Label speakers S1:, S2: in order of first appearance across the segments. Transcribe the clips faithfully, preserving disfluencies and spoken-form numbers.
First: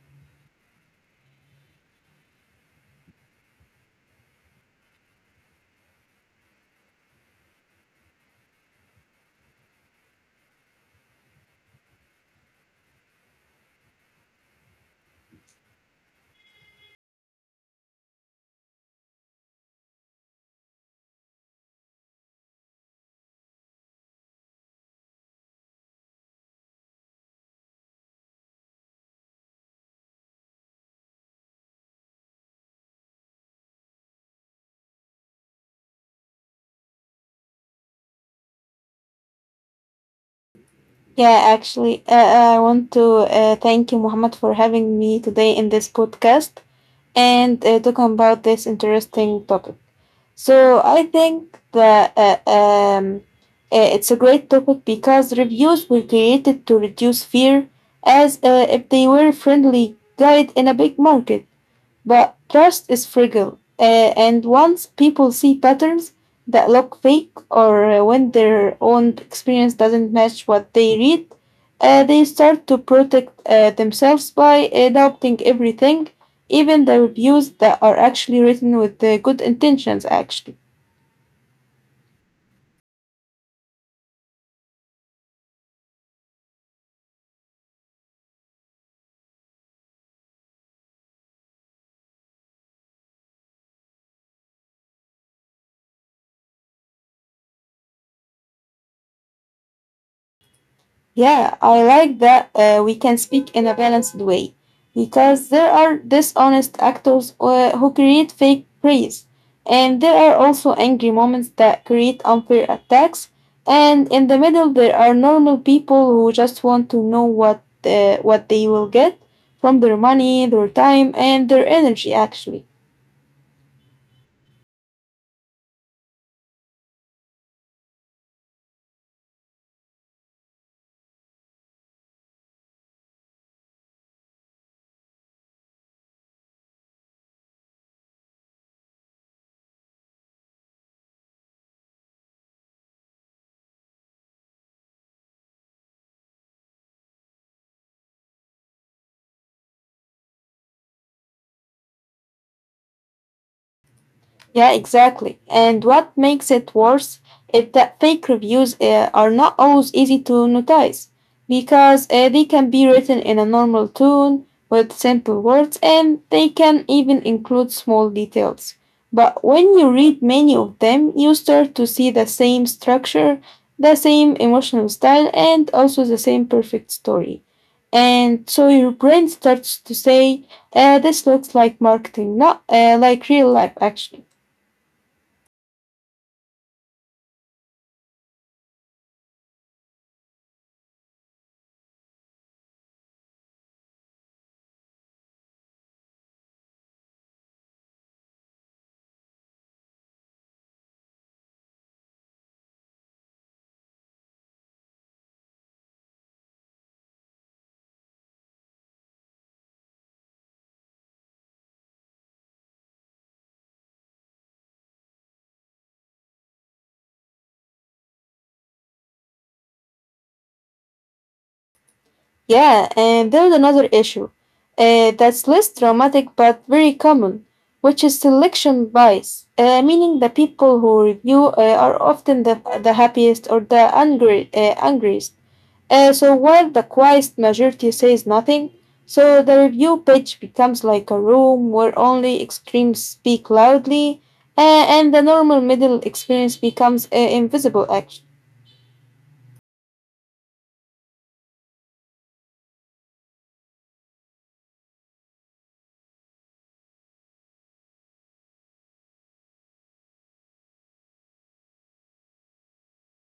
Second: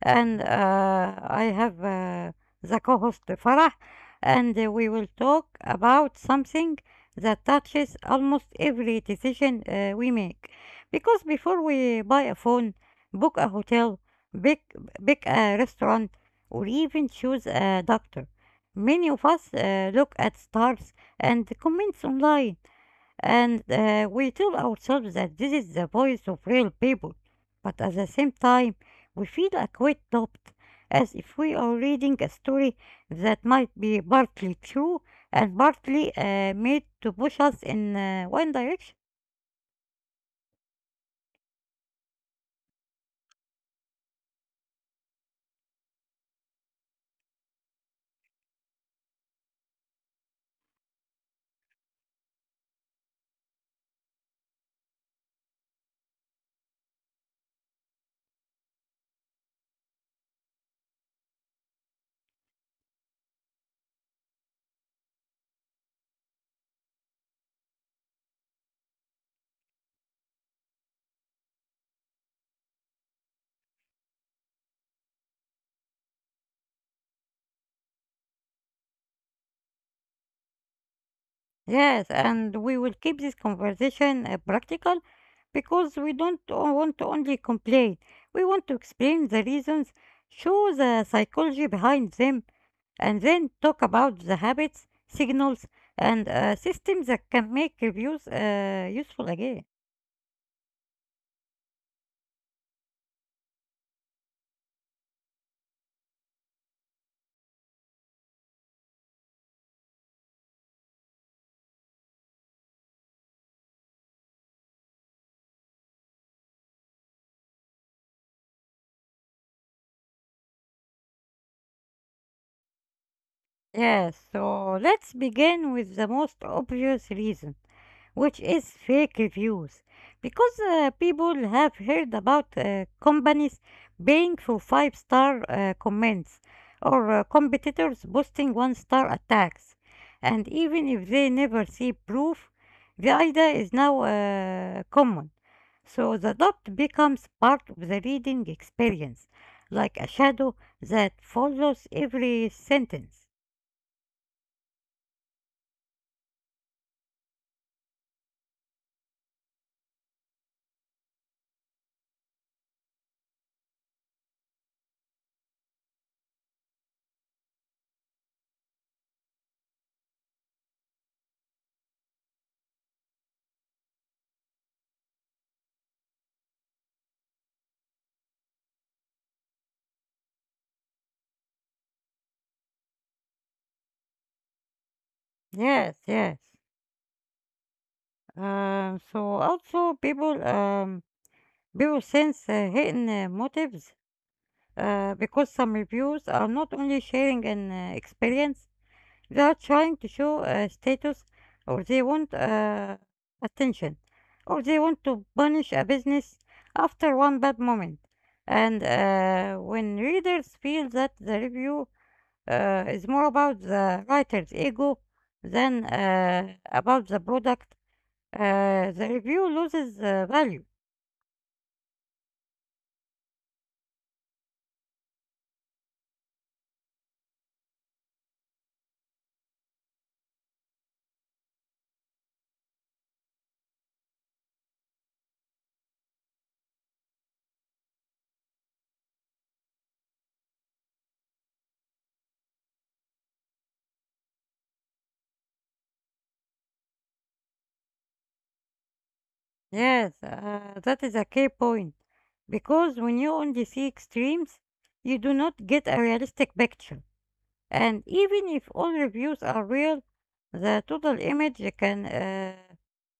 S1: and uh, I have uh, the co host Farah, and uh, we will talk about something that touches almost every decision uh, we make. Because before we buy a phone, book a hotel, pick, pick a restaurant, or even choose a doctor, many of us uh, look at stars and comments online and uh, we tell ourselves that this is the voice of real people, but at the same time, we feel a quite doubt, as if we are reading a story that might be partly true and partly uh, made to push us in uh, one direction.
S2: Yeah, actually, uh, uh, I want to uh, thank you, Muhammad, for having me today in this podcast and uh, talking about this interesting topic. So I think that uh, um, uh, it's a great topic because reviews were created to reduce fear, as uh, if they were friendly guide in a big market. But trust is fragile, uh, and once people see patterns that look fake or uh, when their own experience doesn't match what they read, uh, they start to protect uh, themselves by adopting everything, even the reviews that are actually written with uh, good intentions, actually.
S1: Yes, and we will keep this conversation uh, practical because we don't o- want to only complain. We want to explain the reasons, show the psychology behind them, and then talk about the habits, signals, and uh, systems that can make reviews uh, useful again.
S2: Yeah, I like that uh, we can speak in a balanced way because there are dishonest actors uh, who create fake praise, and there are also angry moments that create unfair attacks, and in the middle there are normal people who just want to know what uh, what they will get from their money, their time, and their energy actually.
S1: Yes, so let's begin with the most obvious reason, which is fake reviews. Because uh, people have heard about uh, companies paying for five star uh, comments or uh, competitors boasting one star attacks. And even if they never see proof, the idea is now uh, common. So the dot becomes part of the reading experience, like a shadow that follows every sentence.
S2: Yeah, exactly. And what makes it worse is that fake reviews uh, are not always easy to notice because uh, they can be written in a normal tone with simple words and they can even include small details. But when you read many of them, you start to see the same structure, the same emotional style, and also the same perfect story. And so your brain starts to say, uh, this looks like marketing, not uh, like real life, actually.
S1: Yes, yes. Um, so also people um, people sense uh, hidden uh, motives uh, because some reviews are not only sharing an uh, experience. They are trying to show uh, status or they want uh, attention or they want to punish a business after one bad moment. And uh, when readers feel that the review uh, is more about the writer's ego than uh, about the product, uh, the review loses uh, value.
S2: Yeah, and there's another issue uh, that's less dramatic but very common, which is selection bias, uh, meaning the people who review uh, are often the, the happiest or the angry, uh, angriest. Uh, so while the quiet majority says nothing, so the review page becomes like a room where only extremes speak loudly, uh, and the normal middle experience becomes uh, invisible action.
S1: Yes, uh, that is a key point because when you only see extremes, you do not get a realistic picture. And even if all reviews are real, the total image can uh,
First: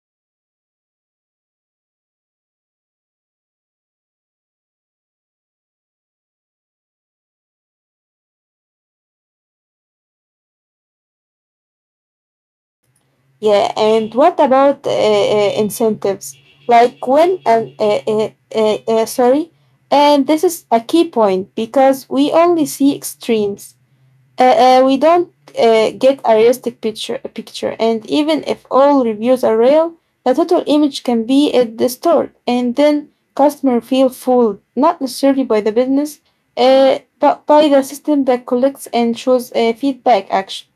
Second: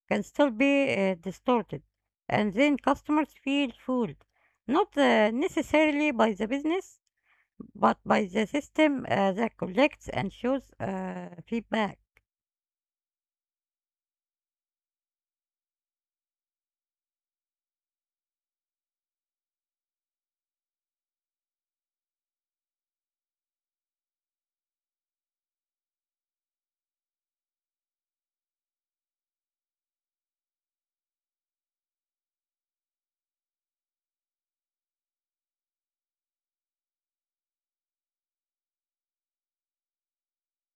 S1: can still be uh, distorted, and then customers feel fooled, not uh, necessarily by the business, but by the system uh, that collects and shows uh, feedback.
S2: Yeah, and what about uh, uh, incentives? Like when and uh, uh, uh, uh, sorry, and this is a key point because we only see extremes. Uh, uh, we don't uh, get a realistic picture. Picture, and even if all reviews are real, the total image can be uh, distorted, and then customer feel fooled, not necessarily by the business, uh, but by the system that collects and shows uh, feedback. Action.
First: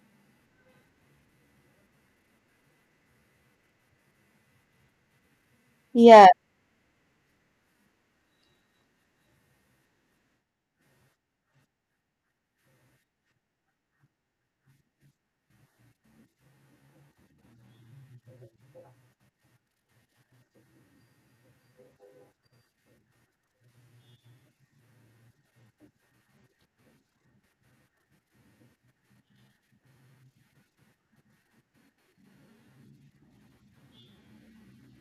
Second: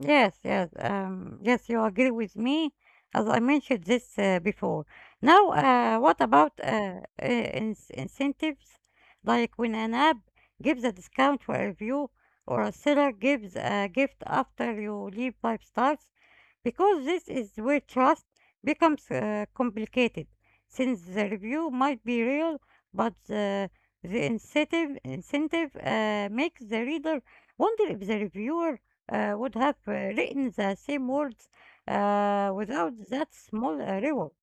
S1: Yes, yes, um, yes, you agree with me, as I mentioned this uh, before. Now, uh, what
S2: Yeah,
S1: about uh, uh, ins- incentives? Like when an app gives a discount for a review, or a seller gives a gift after you leave five stars, because this is where trust becomes uh, complicated, since the review might be real, but the, the incentive, incentive uh, makes the reader wonder if the reviewer uh, would have uh, written the same words uh, without that small uh, reward.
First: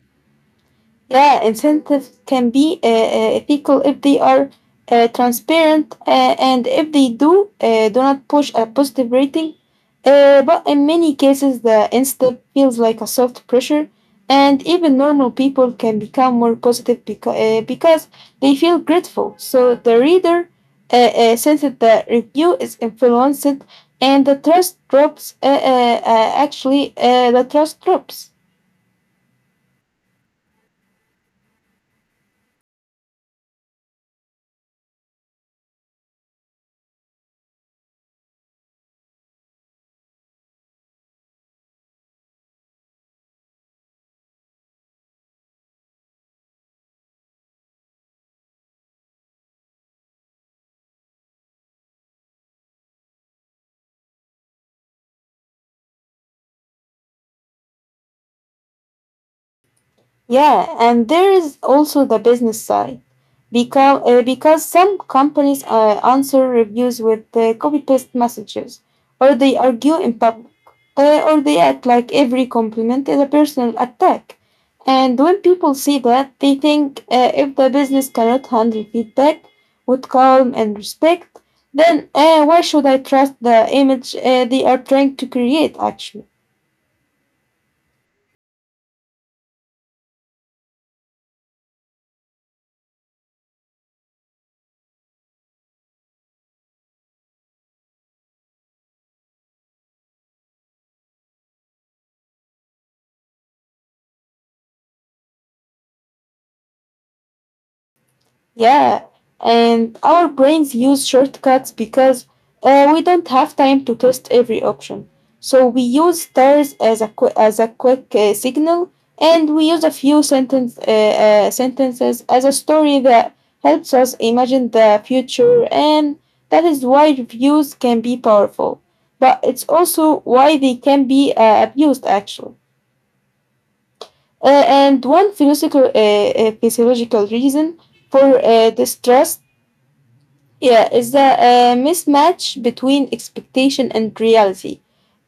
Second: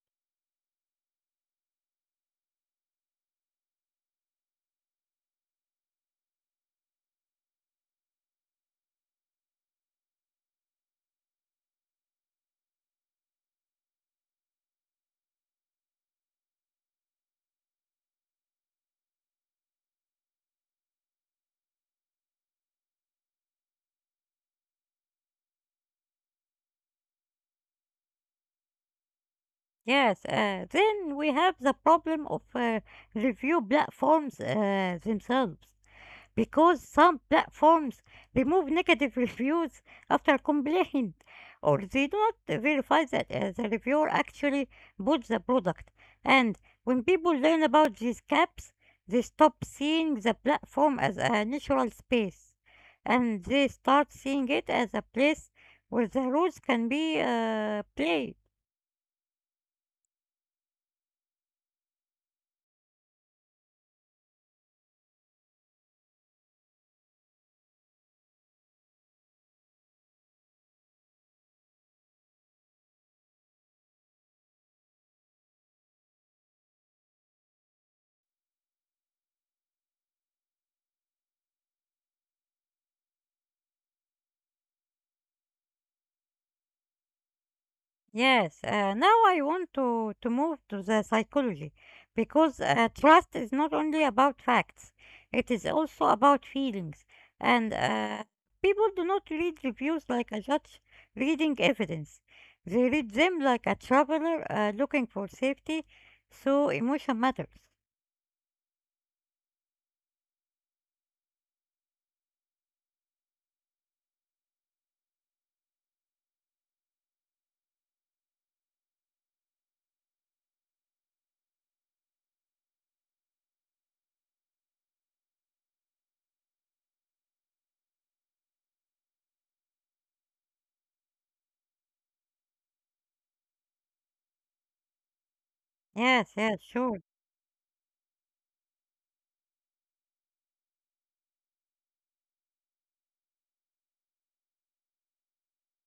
S2: yeah, incentives can be uh, uh, ethical if they are uh, transparent uh, and if they do uh, do not push a positive rating. Uh, but in many cases, the incentive feels like a soft pressure, and even normal people can become more positive beca- uh, because they feel grateful. So the reader uh, uh, senses the review is influenced, and the trust drops. Uh, uh, uh, actually, uh, the trust drops.
S1: Yes, uh, then we have the problem of uh, review platforms uh, themselves. Because some platforms remove negative reviews after complaint, or they do not verify that uh, the reviewer actually bought the product. And when people learn about these caps, they stop seeing the platform as a natural space and they start seeing it as a place where the rules can be uh, played.
S2: Yeah, and there is also the business side because uh, because some companies uh, answer reviews with uh, copy paste messages, or they argue in public, uh, or they act like every compliment is a personal attack. And when people see that, they think uh, if the business cannot handle feedback with calm and respect, then uh, why should I trust the image uh, they are trying to create? Actually.
S1: Yes, uh, now I want to, to move to the psychology because uh, trust is not only about facts, it is also about feelings. And uh, people do not read reviews like a judge reading evidence, they read them like a traveler uh, looking for safety, so emotion matters.
S2: Yeah, and our brains use shortcuts because uh, we don't have time to test every option. So we use stars as a qu- as a quick uh, signal, and we use a few sentence uh, uh, sentences as a story that helps us imagine the future, and that is why reviews can be powerful. But it's also why they can be uh, abused, actually. Uh, and one
S1: Yes,
S2: philosophical, uh,
S1: yes, sure.
S2: uh, physiological reason for uh, distrust yeah, it's a uh, mismatch between expectation and reality.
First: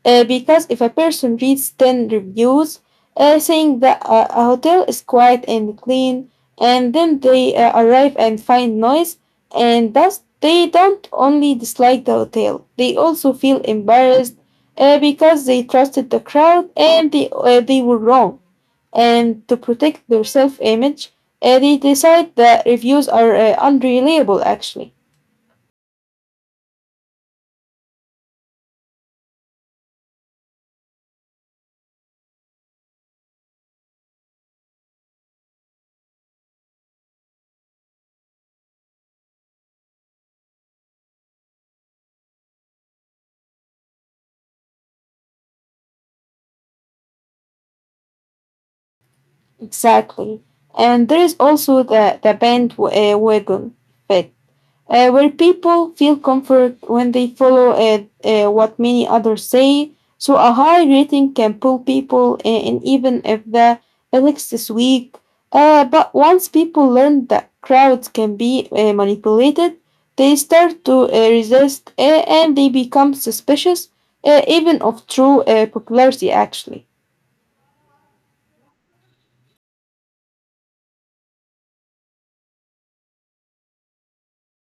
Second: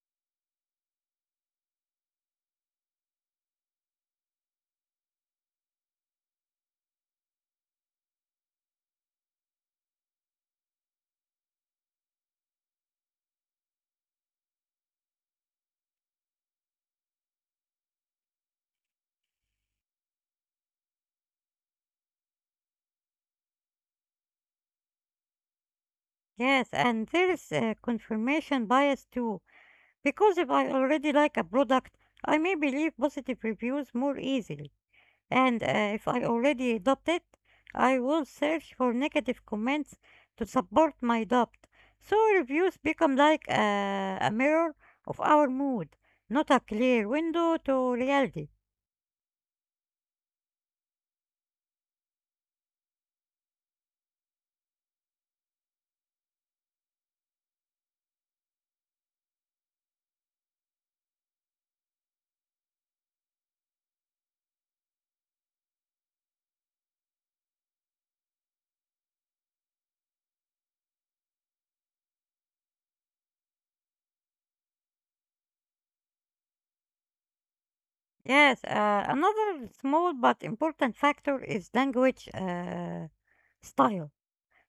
S2: Uh, because if a person reads ten reviews uh, saying that uh, a hotel is quiet and clean, and then they uh, arrive and find noise and thus they don't only dislike the hotel, they also feel embarrassed uh, because they trusted the crowd and they, uh, they were wrong. And to protect their self image, uh, they decide that reviews are uh, unreliable actually.
S1: Yes, and there is a confirmation bias too because if I already like a product, I may believe positive reviews more easily. And uh, if I already adopt it, I will search for negative comments to support my adopt. So reviews become like uh, a mirror of our mood, not a clear window to reality.
S2: Exactly. And there is also the, the bandwagon effect, uh, where people feel comfort when they follow uh, uh, what many others say. So a high rating can pull people in, in even if the lyrics is weak. Uh, but once people learn that crowds can be uh, manipulated, they start to uh, resist uh, and they become suspicious, uh, even of true uh, popularity, actually.
S1: Yes, uh, another small but important factor is language uh, style.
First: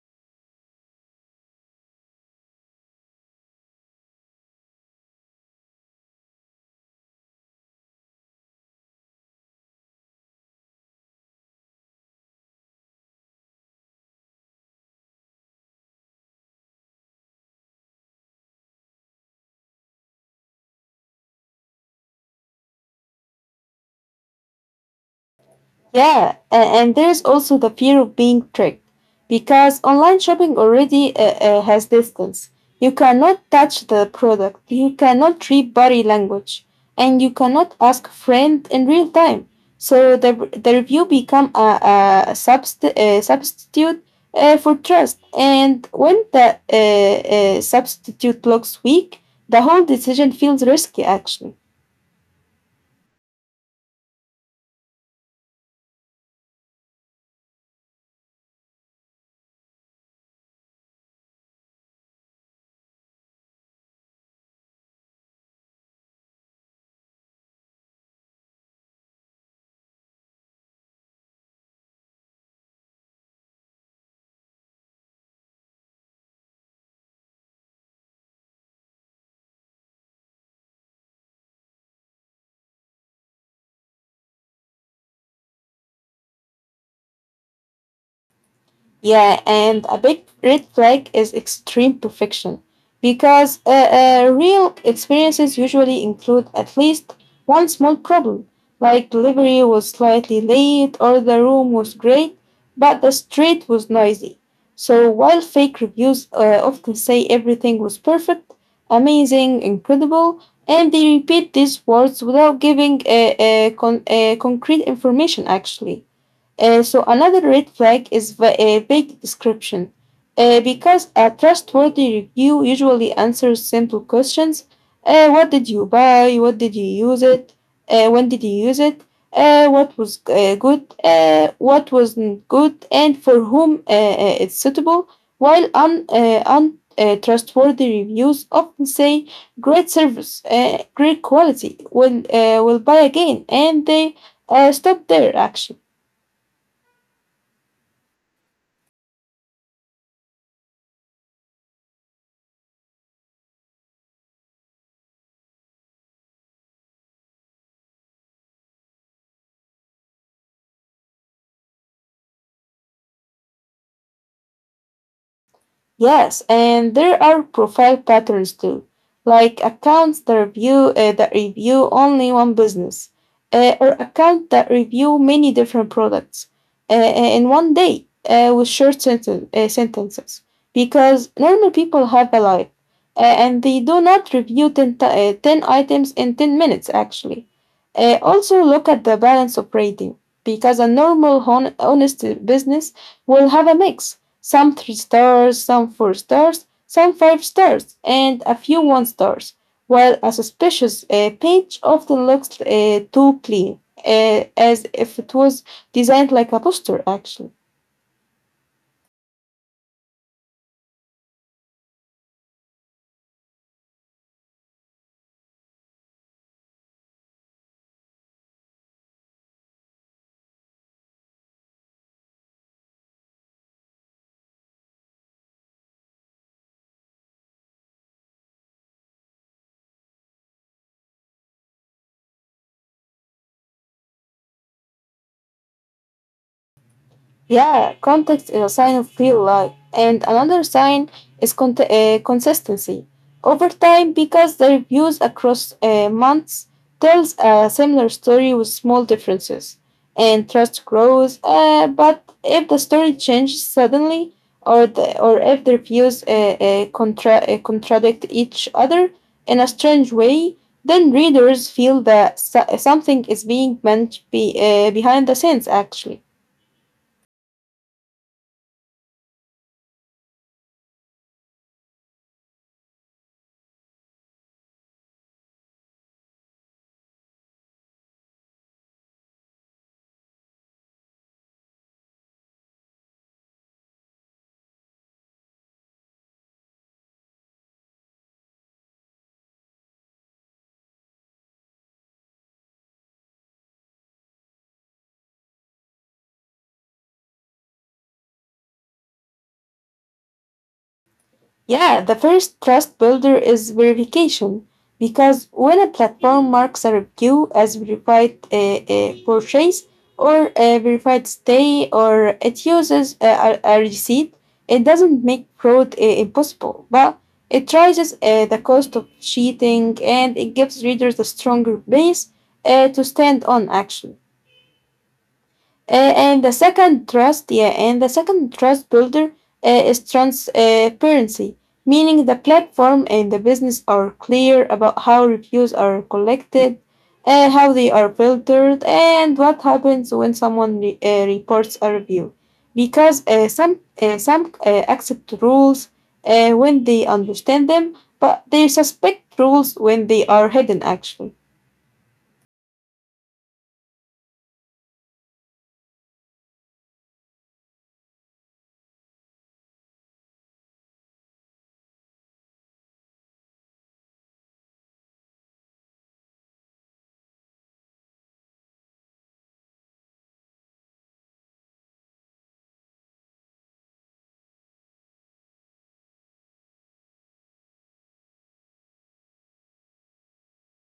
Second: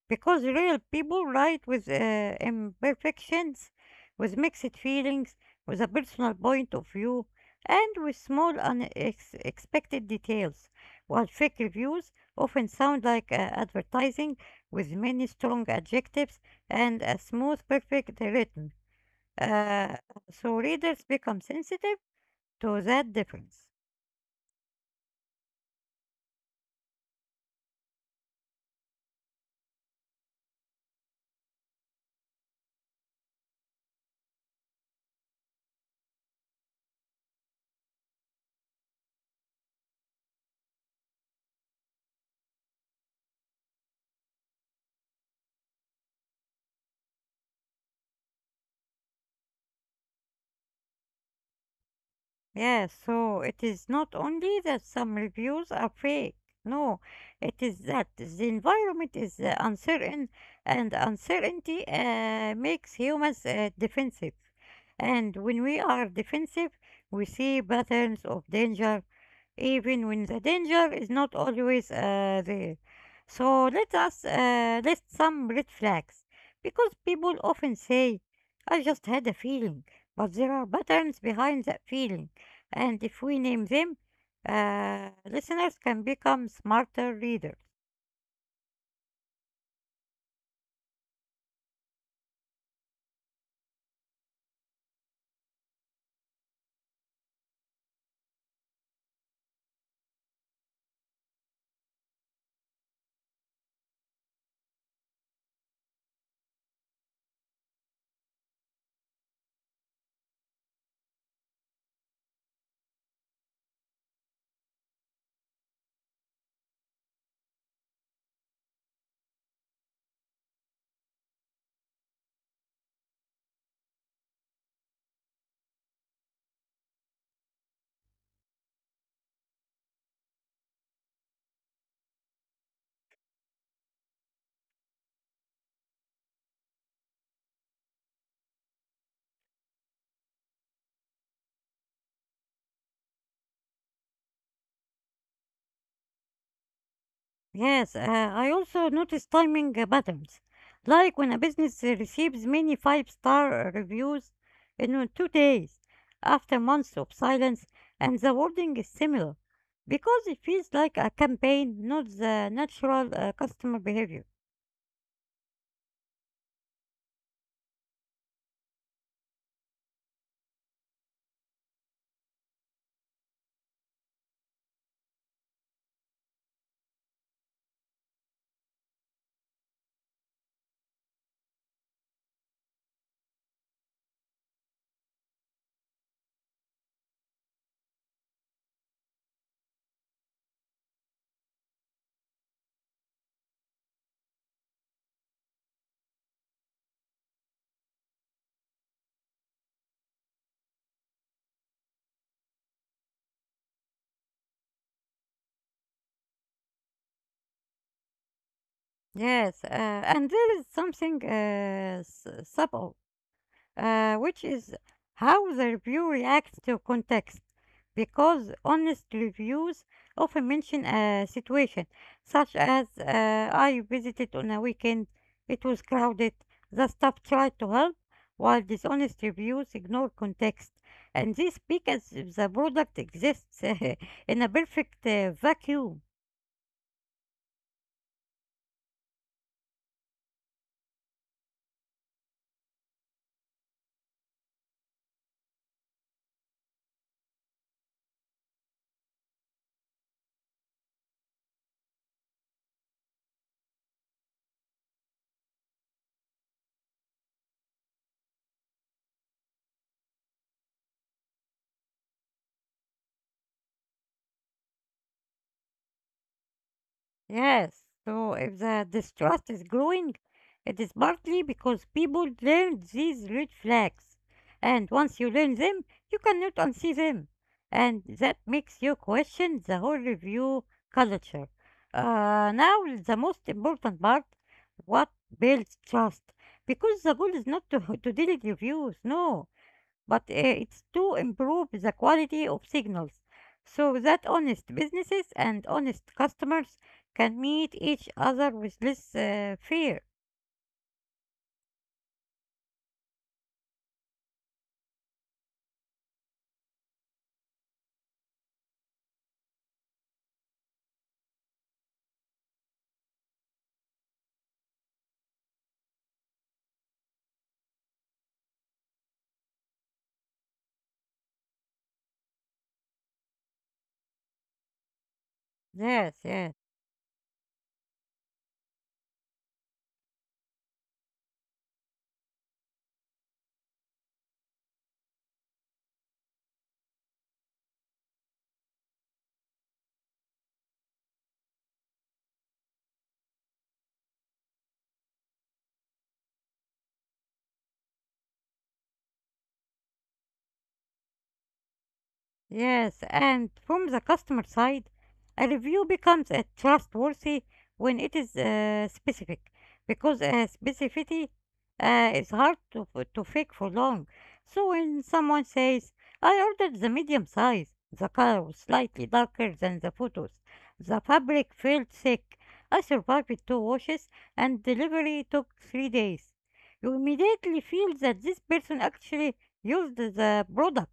S1: Because real people write with uh, imperfections, with mixed feelings, with a personal point of view, and with small unexpected details, while fake reviews often sound like uh, advertising with many strong adjectives and a smooth, perfect written. Uh, so readers become sensitive to that difference.
S2: Yeah, a- and there's also the fear of being tricked because online shopping already uh, uh, has distance. You cannot touch the product, you cannot read body language, and you cannot ask friend in real time. So the, the review become a, a, subst- a substitute uh, for trust. And when the uh, uh, substitute looks weak, the whole decision feels risky actually.
S1: Yes, so it is not only that some reviews are fake. No, it is that the environment is uh, uncertain, and uncertainty uh, makes humans uh, defensive. And when we are defensive, we see patterns of danger, even when the danger is not always uh, there. So let us uh, list some red flags, because people often say, "I just had a feeling," but there are patterns behind that feeling and if we name them, uh, listeners can become smarter readers.
S2: Yeah, and a big red flag is extreme perfection because uh, uh, real experiences usually include at least one small problem, like delivery was slightly late or the room was great, but the street was noisy. So while fake reviews uh, often say everything was perfect, amazing, incredible, and they repeat these words without giving uh, uh, con- uh, concrete information actually. Uh, so another red flag is the uh, vague description. Uh, because a trustworthy review usually answers simple questions. Uh, what did you buy? What did you use it? Uh, when did you use it? Uh, what was uh, good? Uh, what wasn't good? And for whom uh, uh, it's suitable? While un, uh, un, uh, trustworthy reviews often say great service, uh, great quality, will uh, will buy again, and they uh, stop there actually.
S1: Yes, uh, I also notice timing uh, patterns. Like when a business uh, receives many five star reviews in uh, two days after months of silence, and the wording is similar because it feels like a campaign, not the natural uh, customer behavior.
S2: Yes, and there are profile patterns too, like accounts that review uh, that review only one business, uh, or accounts that review many different products uh, in one day uh, with short senten- uh, sentences. Because normal people have a life, uh, and they do not review ten, ti- uh, ten items in ten minutes. Actually, Uh, also look at the balance of rating, because a normal hon- honest business will have a mix some three stars, some four stars, some five stars, and a few one stars, while a suspicious uh, page often looks uh, too clean, uh, as if it was designed like a poster, actually.
S1: Yes, uh, and there is something uh, s- subtle uh, which is how the review reacts to context. Because honest reviews often mention a situation, such as uh, I visited on a weekend, it was crowded, the staff tried to help, while dishonest reviews ignore context. And they speak as if the product exists in a perfect uh, vacuum.
S2: Yeah, context is a sign of real life. And another sign is con- uh, consistency. Over time, because the reviews across uh, months tells a similar story with small differences, and trust grows. Uh, but if the story changes suddenly, or the, or if the reviews uh, uh, contra- uh, contradict each other in a strange way, then readers feel that so- something is being meant be, uh, behind the scenes actually.
S1: Yes, so if the distrust is growing, it is partly because people learn these red flags. And once you learn them, you cannot unsee them. And that makes you question the whole review culture. Uh, now, the most important part, what builds trust? Because the goal is not to, to delete reviews, no but uh, it's to improve the quality of signals so that honest businesses and honest customers can meet each other with less uh, fear.
S2: Yeah, the first trust builder is verification because when a platform marks a review as verified uh, uh, purchase or a verified stay or it uses a, a, a receipt, it doesn't make fraud uh, impossible, but it rises uh, the cost of cheating and it gives readers a stronger base uh, to stand on actually.
S1: Yes,
S2: Uh, and
S1: yes.
S2: the second trust, yeah, and the second trust builder uh, is transparency, meaning the platform and the business are clear about how reviews are collected, uh, how they are filtered, and what happens when someone re- uh, reports a review. Because uh, some uh, some uh, accept rules uh, when they understand them, but they suspect rules when they are hidden. Actually.
S1: Yes, and from the customer side, a review becomes a trustworthy when it is uh, specific, because uh, specificity uh, is hard to, f- to fake for long. So when someone says, I ordered the medium size, the color was slightly darker than the photos, the fabric felt thick, I survived with two washes, and delivery took three days. You immediately feel that this person actually used the product.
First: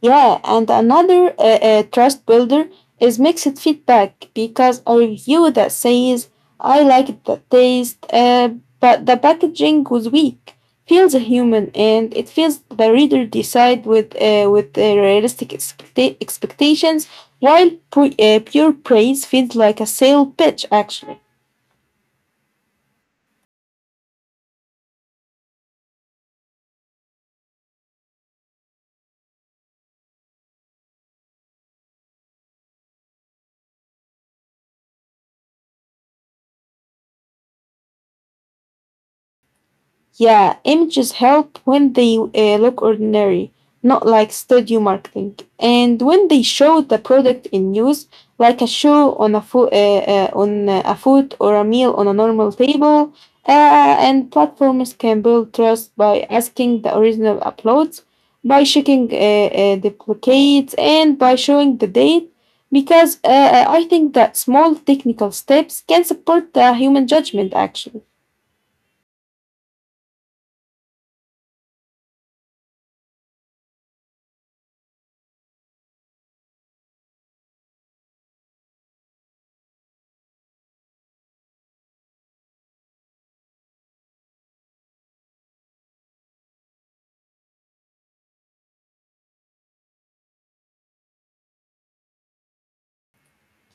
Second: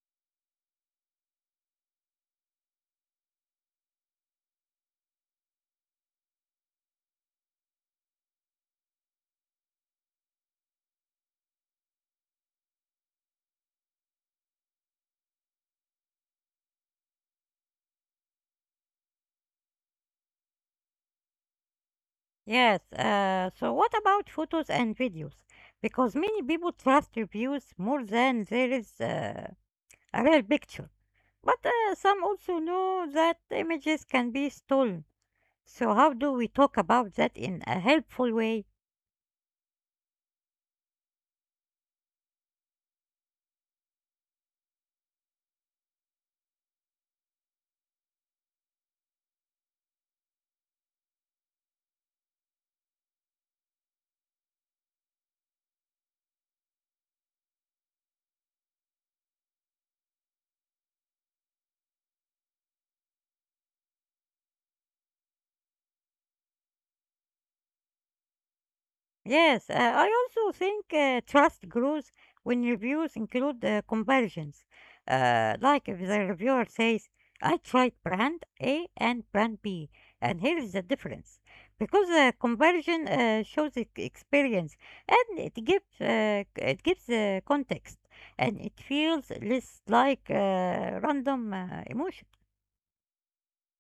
S2: Yeah, and another uh, uh, trust builder is mixed feedback because a review that says, I liked the taste, uh, but the packaging was weak, feels human and it feels the reader decide with, uh, with uh, realistic expecta- expectations, while pu- uh, pure praise feels like a sale pitch actually.
S1: Yes, uh, so what about photos and videos? Because many people trust reviews more than there is uh, a real picture. But uh, some also know that images can be stolen. So, how do we talk about that in a helpful way?
S2: Yeah, images help when they uh, look ordinary, not like studio marketing. And when they show the product in use, like a show on a food, uh, uh, on a food or a meal on a normal table, uh, and platforms can build trust by asking the original uploads, by checking uh, uh, duplicates, and by showing the date. Because uh, I think that small technical steps can support the human judgment actually.
S1: Yes, uh, I also think uh, trust grows when reviews include uh, comparisons. Uh, like if the reviewer says, I tried brand A and brand B, and here is the difference. Because the comparison uh, shows ex- experience and it gives, uh, c- it gives uh, context and it feels less like uh, random uh, emotion.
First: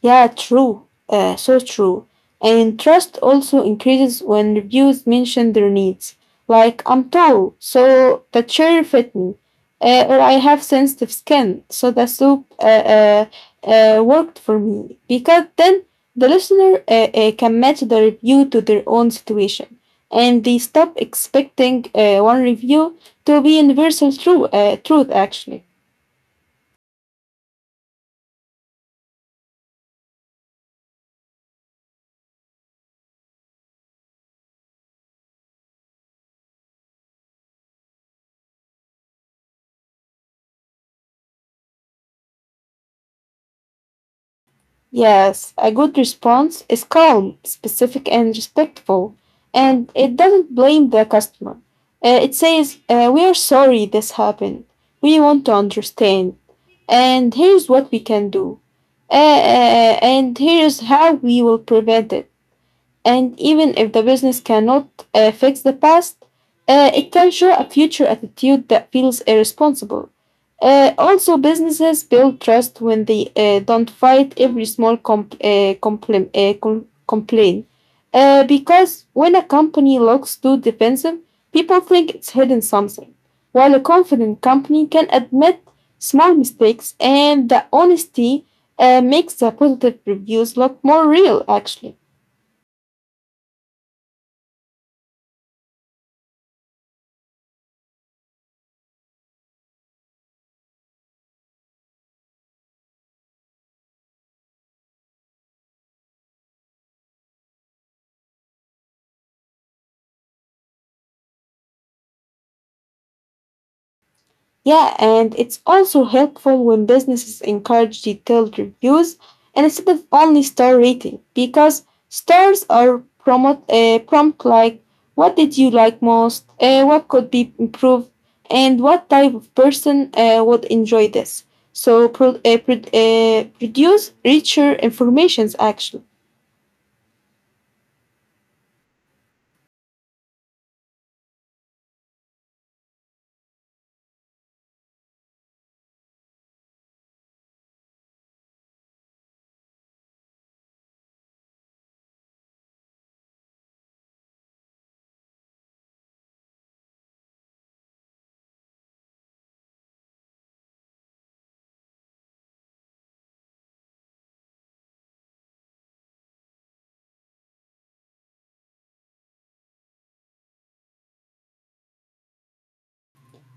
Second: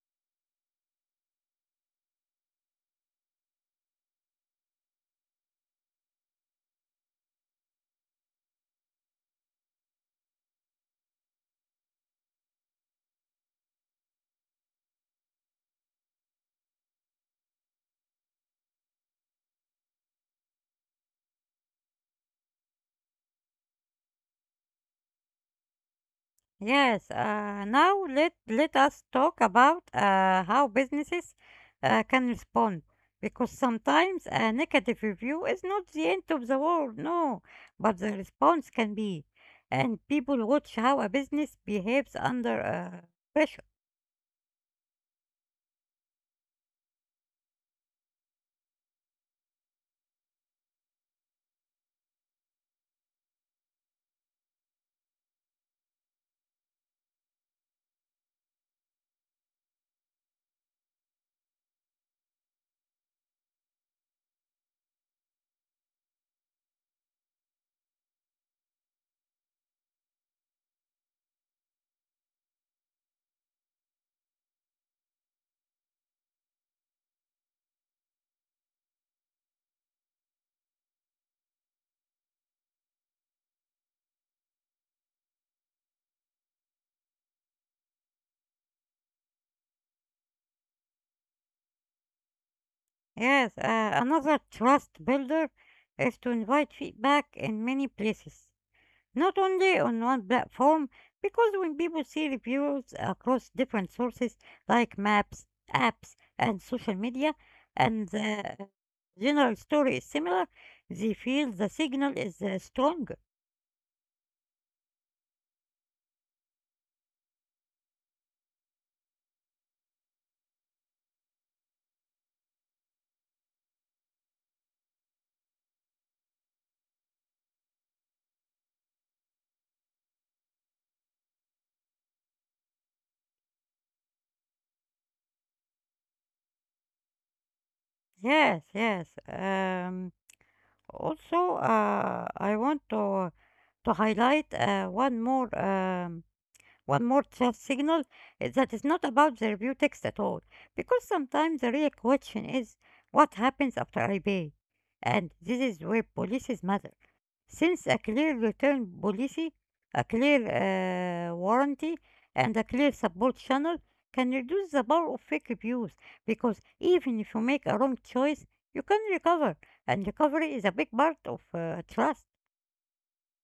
S2: Yeah, true. Uh, so true. And trust also increases when reviews mention their needs. Like, I'm tall, so the chair fit me. Uh, or I have sensitive skin, so the soup uh, uh, uh, worked for me. Because then the listener uh, uh, can match the review to their own situation. And they stop expecting uh, one review to be universal true, uh, truth, actually.
S1: Yes, uh, now let let us talk about uh, how businesses uh, can respond because sometimes a negative review is not the end of the world, no, but the response can be, and people watch how a business behaves under uh, pressure.
S2: Yes, a good response is calm, specific, and respectful, and it doesn't blame the customer. Uh, it says, uh, We are sorry this happened. We want to understand. And here's what we can do. Uh, uh, uh, and here's how we will prevent it. And even if the business cannot uh, fix the past, uh, it can show a future attitude that feels irresponsible. Uh, also, businesses build trust when they uh, don't fight every small comp- uh, complim- uh, com- complaint. Uh, because when a company looks too defensive, people think it's hidden something, while a confident company can admit small mistakes and the honesty uh, makes the positive reviews look more real actually.
S1: Yes, uh, another trust builder is to invite feedback in many places, not only on one platform, because when people see reviews across different sources like maps, apps, and social media, and the general story is similar, they feel the signal is uh, stronger.
S2: Yeah, and it's also helpful when businesses encourage detailed reviews instead of only star rating, because stars are prompt. uh, prompt like what did you like most, uh, what could be improved, and what type of person uh, would enjoy this. So pro- uh, pro- uh, produce richer informations actually.
S1: Yes, yes. Um, also, uh, I want to to highlight uh, one more um, one more tough signal is that it's not about the review text at all, because sometimes the real question is what happens after I pay? And this is where policies matter. Since a clear return policy, a clear uh, warranty, and a clear support channel can reduce the power of fake reviews, because even if you make a wrong choice, you can recover, and recovery is a big part of uh, trust.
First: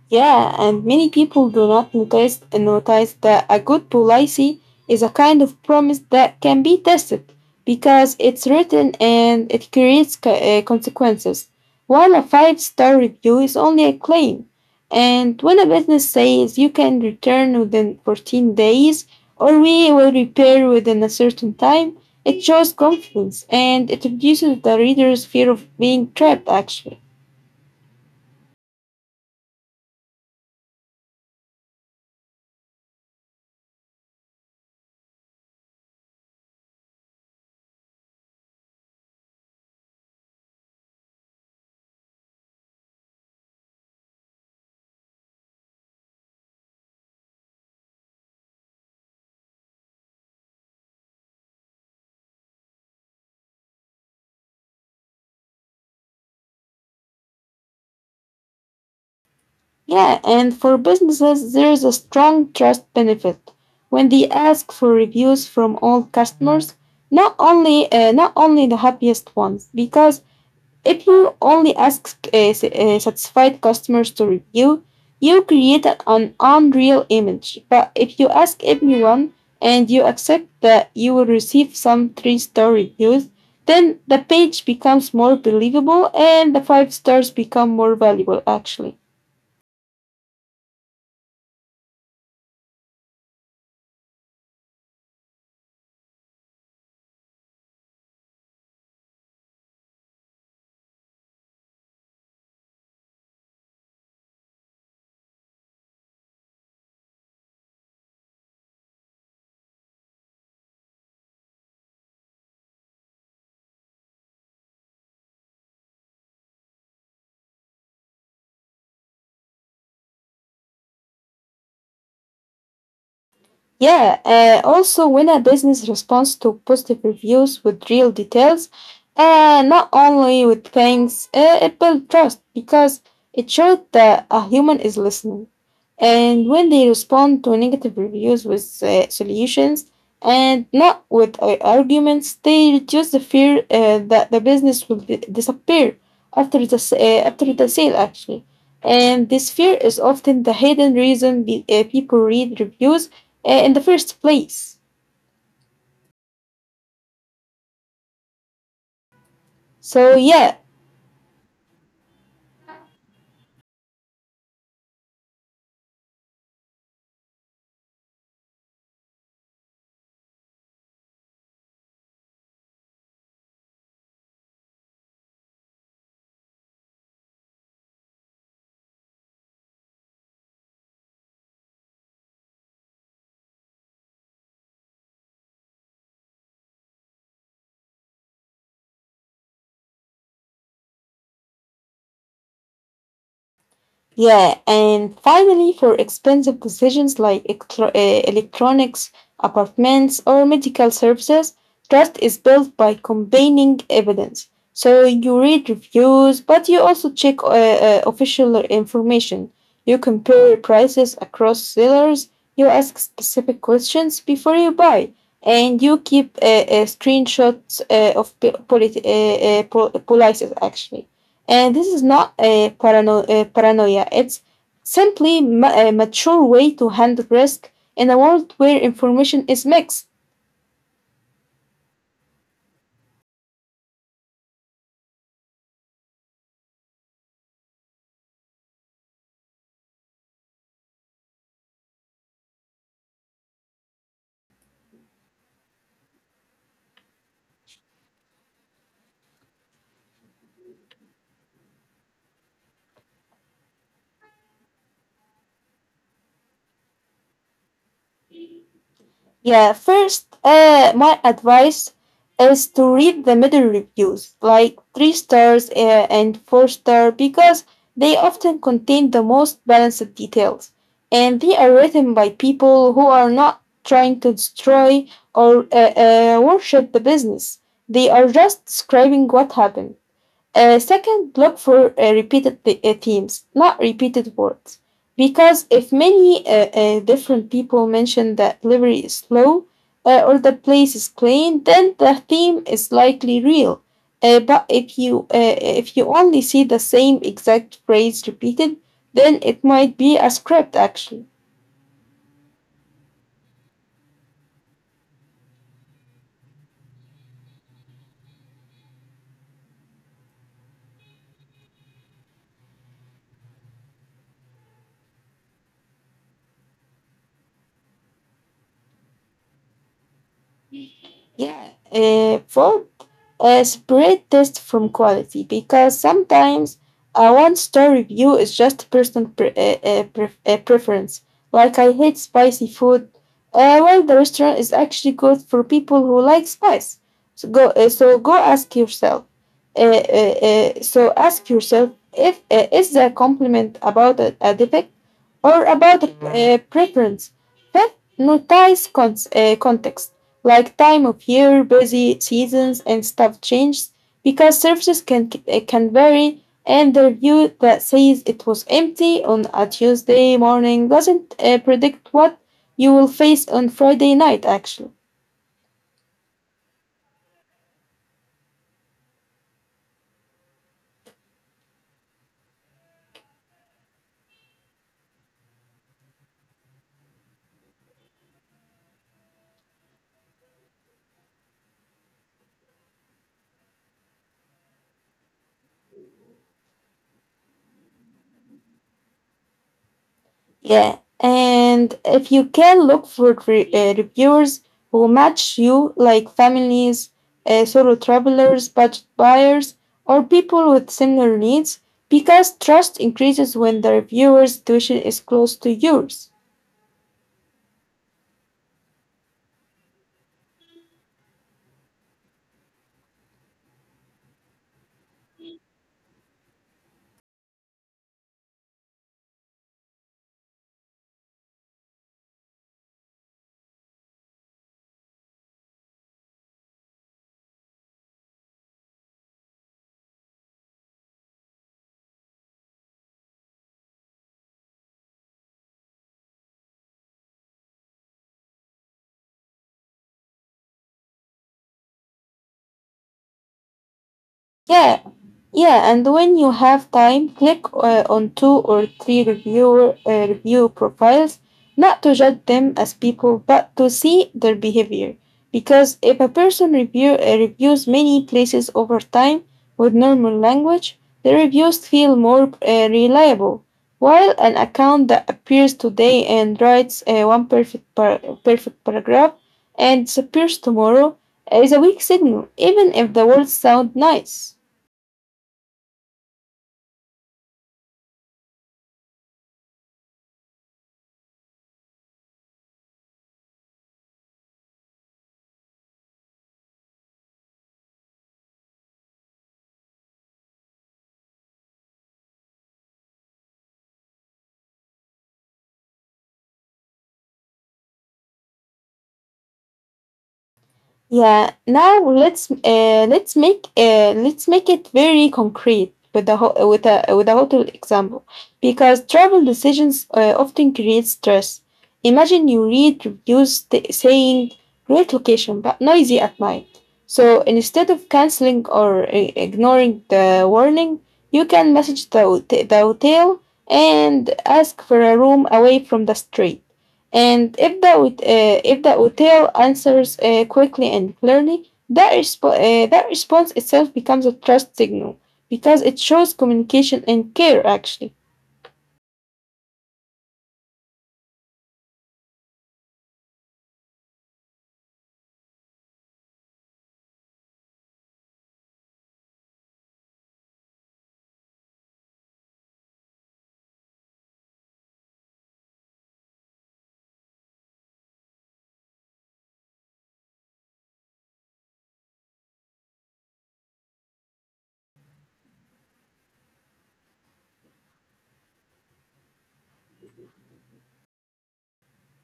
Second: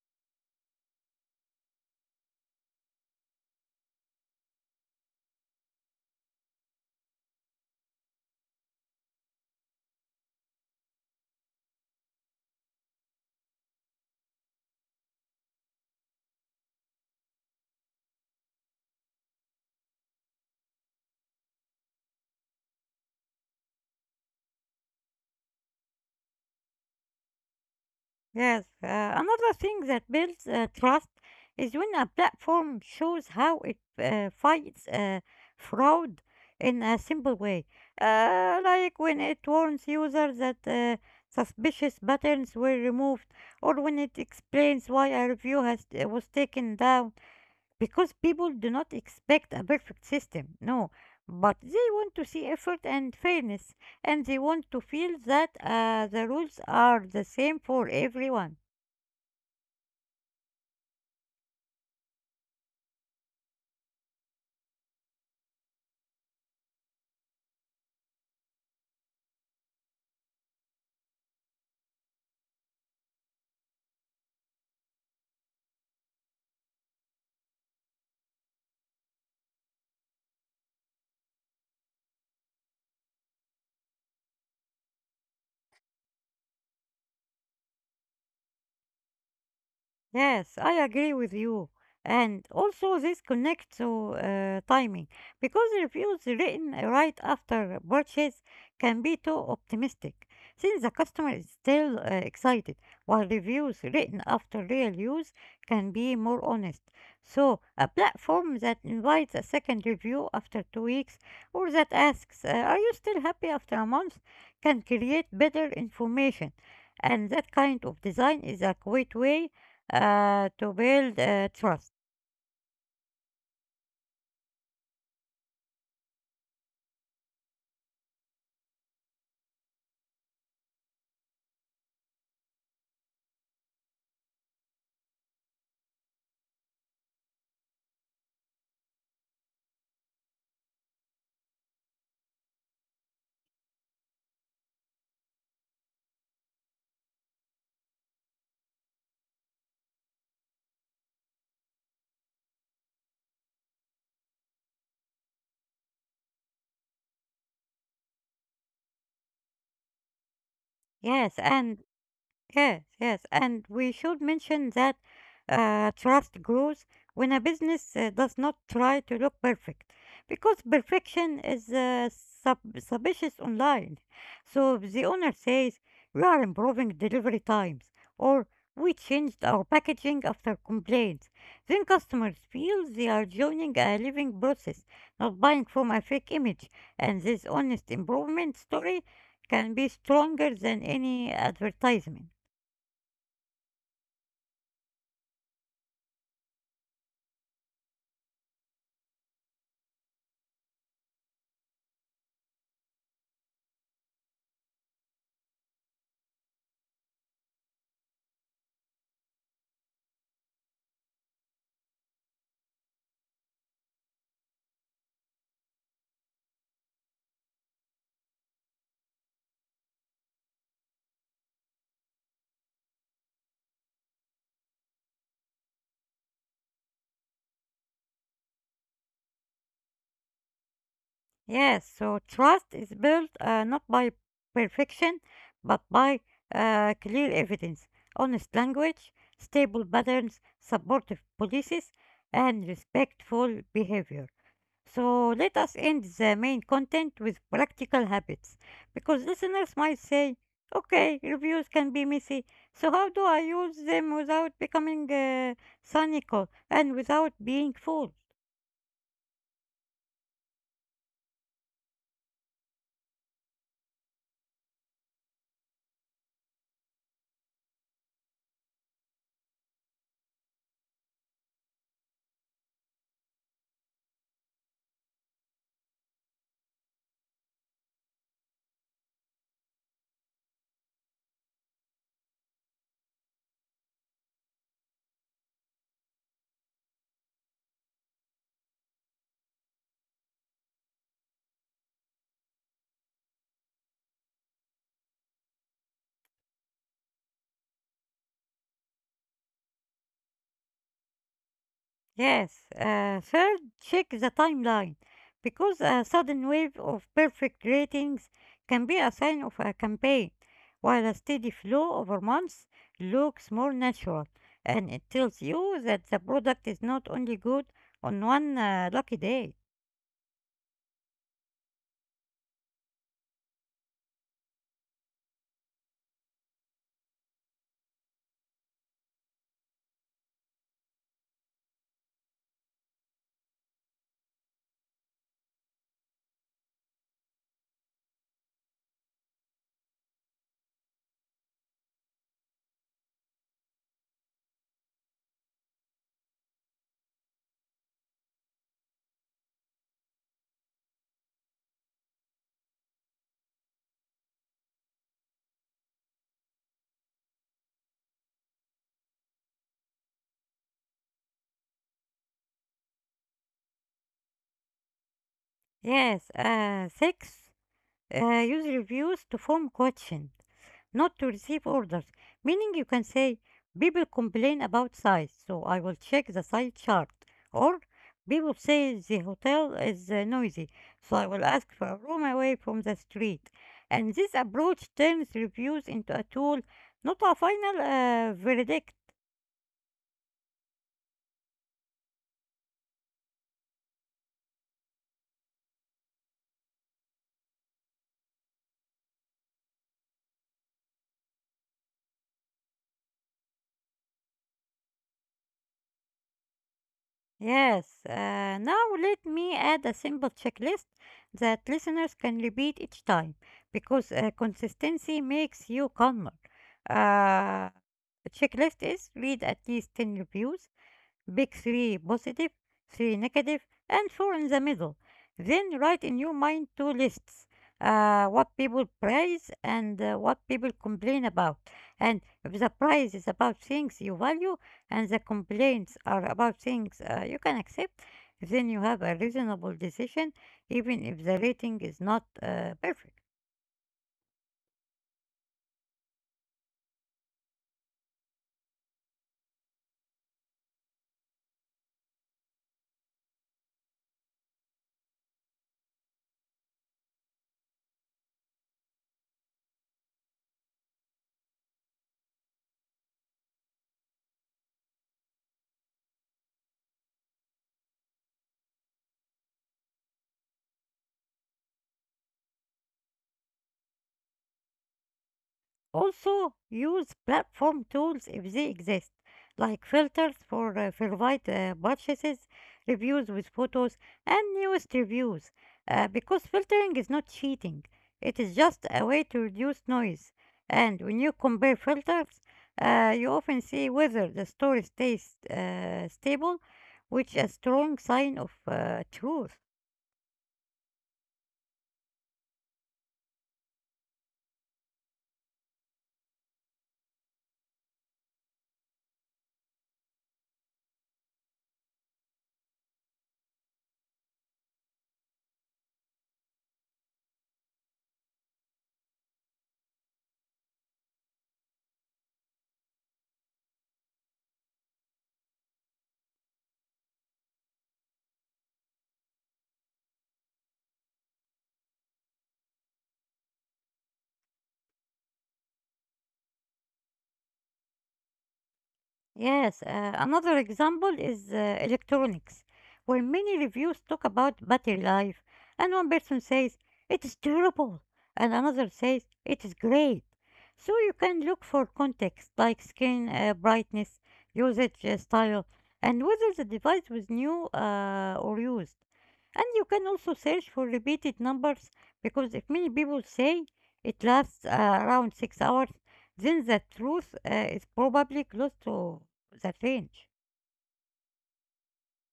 S2: Yeah, and many people do not notice notice that a good policy is a kind of promise that can be tested because it's written and it creates co- uh, consequences. While a five star review is only a claim, and when a business says you can return within fourteen days or we will repair within a certain time, it shows confidence and it reduces the reader's fear of being trapped actually.
S1: Yes, uh, another thing that builds uh, trust is when a platform shows how it uh, fights uh, fraud in a simple way. Uh, like when it warns users that uh, suspicious patterns were removed, or when it explains why a review has uh, was taken down. Because people do not expect a perfect system, no, but they want to see effort and fairness, and they want to feel that uh, the rules are the same for everyone.
S2: Yeah, and for businesses, there is a strong trust benefit. When they ask for reviews from all customers, not only uh, not only the happiest ones, because if you only ask uh, s- uh, satisfied customers to review, you create an unreal image. But if you ask everyone and you accept that you will receive some three-star reviews, then the page becomes more believable and the five stars become more valuable actually.
S1: Yes, I agree with you. And also, this connects to uh, timing because reviews written right after purchase can be too optimistic since the customer is still uh, excited, while reviews written after real use can be more honest. So, a platform that invites a second review after two weeks or that asks, uh, are you still happy after a month? Can create better information. And that kind of design is a great way uh, to build uh, trust.
S2: Yeah, uh, Also when a business responds to positive reviews with real details, uh, not only with thanks, uh, it builds trust because it shows that a human is listening. And when they respond to negative reviews with uh, solutions and not with uh, arguments, they reduce the fear uh, that the business will di- disappear after the, s- uh, after the sale, actually. And this fear is often the hidden reason be- uh, people read reviews uh, in the first place. So, yeah,
S1: Yes, and Yes, yes, and we should mention that uh, trust grows when a business uh, does not try to look perfect, because perfection is uh, sub- suspicious online. So if the owner says, "We are improving delivery times," or "We changed our packaging after complaints," then customers feel they are joining a living process, not buying from a fake image, and this honest improvement story can be stronger than any advertisement.
S2: Yeah, and finally, for expensive decisions like electro- uh, electronics, apartments, or medical services, trust is built by combining evidence. So you read reviews, but you also check uh, uh, official information. You compare prices across sellers. You ask specific questions before you buy, and you keep uh, uh, screenshots uh, of p- politi- uh, uh, pol- policies actually. And this is not a parano- uh, paranoia, it's simply ma- a mature way to handle risk in a world where information is mixed.
S1: Yes, so trust is built uh, not by perfection, but by uh, clear evidence, honest language, stable patterns, supportive policies, and respectful behavior. So let us end the main content with practical habits, because listeners might say, okay, reviews can be messy, so how do I use them without becoming uh, cynical and without being full?
S2: Yeah, first, uh, my advice is to read the middle reviews, like three stars uh, and four star, because they often contain the most balanced details, and they are written by people who are not trying to destroy or uh, uh, worship the business. They are just describing what happened. Uh, second, look for uh, repeated th- uh, themes, not repeated words. Because if many uh, uh, different people mention that delivery is slow uh, or the place is clean, then the theme is likely real. Uh, but if you uh, if you only see the same exact phrase repeated, then it might be a script actually.
S1: Yes, uh, third, check the timeline because a sudden wave of perfect ratings can be a sign of a campaign, while a steady flow over months looks more natural and it tells you that the product is not only good on one uh, lucky day.
S2: Yeah, uh, for uh, Separate taste from quality because sometimes a one star review is just personal pre- uh, uh, pref- uh, preference. Like I hate spicy food, uh, well the restaurant is actually good for people who like spice. So go, uh, so go ask yourself. Uh, uh, uh, so ask yourself if uh, is the compliment about a, a defect or about uh, preference. Fifth, notice con- uh, context, like time of year, busy seasons, and stuff changes because services can, uh, can vary. And the review that says it was empty on a Tuesday morning doesn't uh, predict what you will face on Friday night, actually.
S1: Yes, uh, six, uh, use reviews to form questions not to receive orders, meaning you can say, people complain about size, so I will check the size chart. Or people say the hotel is uh, noisy, so I will ask for a room away from the street. And this approach turns reviews into a tool, not a final uh, verdict.
S2: Yeah, and if you can look for re- uh, reviewers who match you, like families, uh, solo travelers, budget buyers, or people with similar needs, because trust increases when the reviewer's situation is close to yours.
S1: Yes, uh, now let me add a simple checklist that listeners can repeat each time because uh, consistency makes you calmer. Uh, Checklist is read at least ten reviews. Pick three positive, three negative, and four in the middle. Then write in your mind two lists, uh, what people praise and uh, what people complain about. And if the praise is about things you value and the complaints are about things uh, you can accept, then you have a reasonable decision, even if the rating is not uh, perfect.
S2: Yeah, yeah, and when you have time, click uh, on two or three reviewer uh, review profiles, not to judge them as people, but to see their behavior. Because if a person review uh, reviews many places over time with normal language, the reviews feel more uh, reliable. While an account that appears today and writes uh, one perfect par- perfect paragraph and disappears tomorrow is a weak signal, even if the words sound nice.
S1: Also, use platform tools if they exist, like filters for uh, verified uh, purchases, reviews with photos, and newest reviews. Uh, because filtering is not cheating, it is just a way to reduce noise. And when you compare filters, uh, you often see whether the story stays uh, stable, which is a strong sign of uh, truth.
S2: Yeah. Now let's uh, let's make uh, let's make it very concrete with the ho- with a with a hotel example, because travel decisions uh, often create stress. Imagine you read reviews t- saying great location but noisy at night. So instead of canceling or i- ignoring the warning, you can message the hot- the hotel and ask for a room away from the street. And if the hot- uh, if the hotel answers uh, quickly and clearly, that, resp- uh, that response itself becomes a trust signal because it shows communication and care actually.
S1: Yes, uh, another example is uh, electronics, where many reviews talk about battery life, and one person says it is terrible, and another says it is great. So you can look for context like screen uh, brightness, usage uh, style, and whether the device was new uh, or used. And you can also search for repeated numbers because if many people say it lasts uh, around six hours, then the truth uh, is probably close to the range.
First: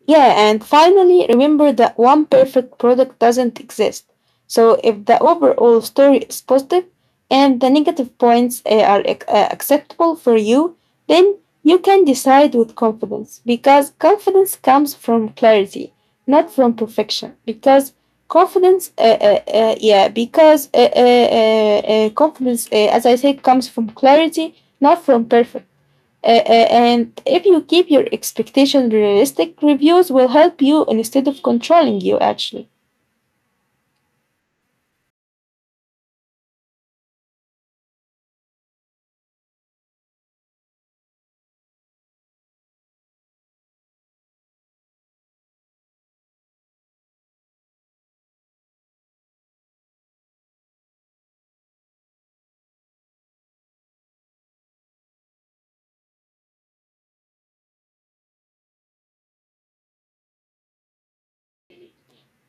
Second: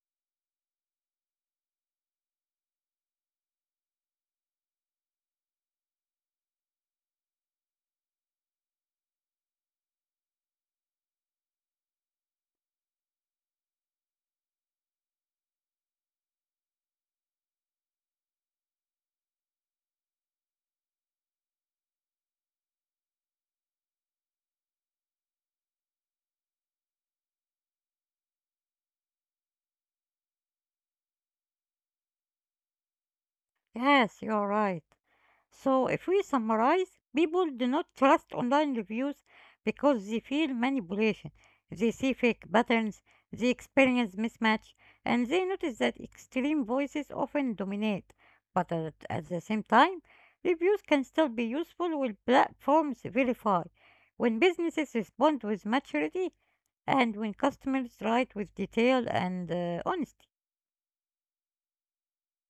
S2: Yeah, and finally, remember that one perfect product doesn't exist. So, if the overall story is positive and the negative points uh, are ac- uh, acceptable for you, then you can decide with confidence because confidence comes from clarity, not from perfection. Because confidence, uh, uh, uh, yeah, because uh, uh, uh, uh, Confidence, uh, as I said, comes from clarity, not from perfection. Uh, uh, and if you keep your expectations realistic, reviews will help you instead of controlling you, actually.
S1: Yes, you're right. So, if we summarize, people do not trust online reviews because they feel manipulation. They see fake patterns, they experience mismatch, and they notice that extreme voices often dominate. But at, at the same time, reviews can still be useful when platforms verify. When businesses respond with maturity, and when customers write with detail and uh, honesty.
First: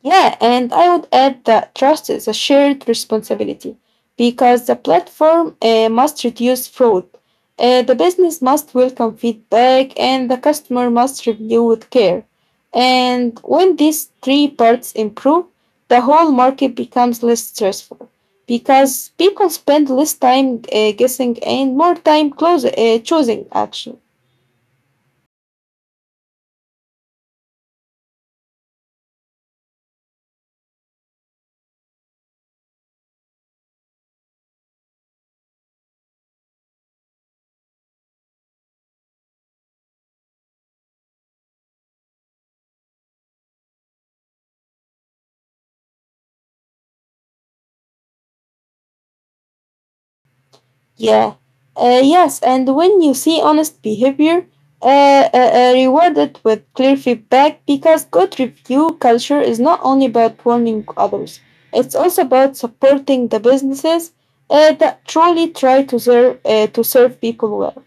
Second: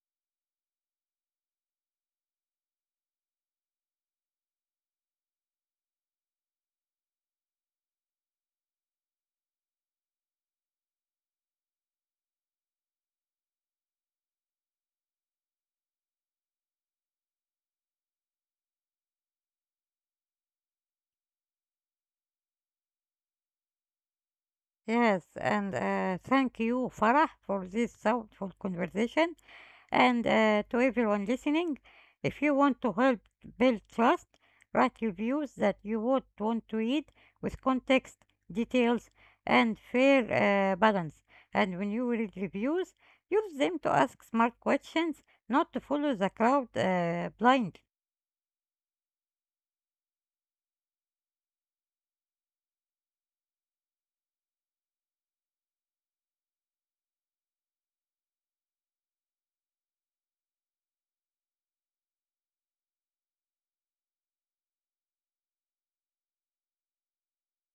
S2: Yeah, and I would add that trust is a shared responsibility because the platform uh, must reduce fraud, uh, the business must welcome feedback, and the customer must review with care. And when these three parts improve, the whole market becomes less stressful because people spend less time uh, guessing and more time close, uh, choosing action.
S1: Yes, and uh, thank you, Farah, for this thoughtful conversation. And uh, to everyone listening, if you want to help build trust, write reviews that you would want to read with context, details, and fair uh, balance. And when you read reviews, use them to ask smart questions, not to follow the crowd uh, blindly.
S2: Yeah. Uh, yes, and when you see honest behavior, uh, uh, uh, reward with clear feedback because good review culture is not only about warning others, it's also about supporting the businesses uh, that truly try to serve, uh, to serve people well.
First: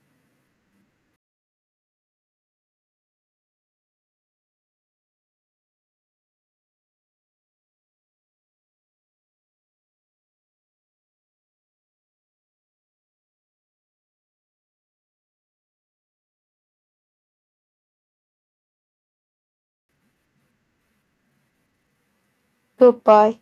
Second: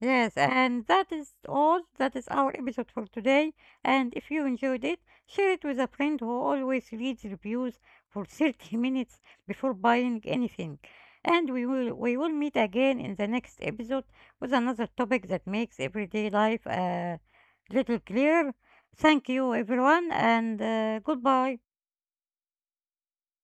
S1: Yes, and that is all. That is our episode for today. And if you enjoyed it, share it with a friend who always reads reviews for thirty minutes before buying anything. And we will we will meet again in the next episode with another topic that makes everyday life a little clearer. Thank you, everyone, and uh, goodbye.
S2: Goodbye.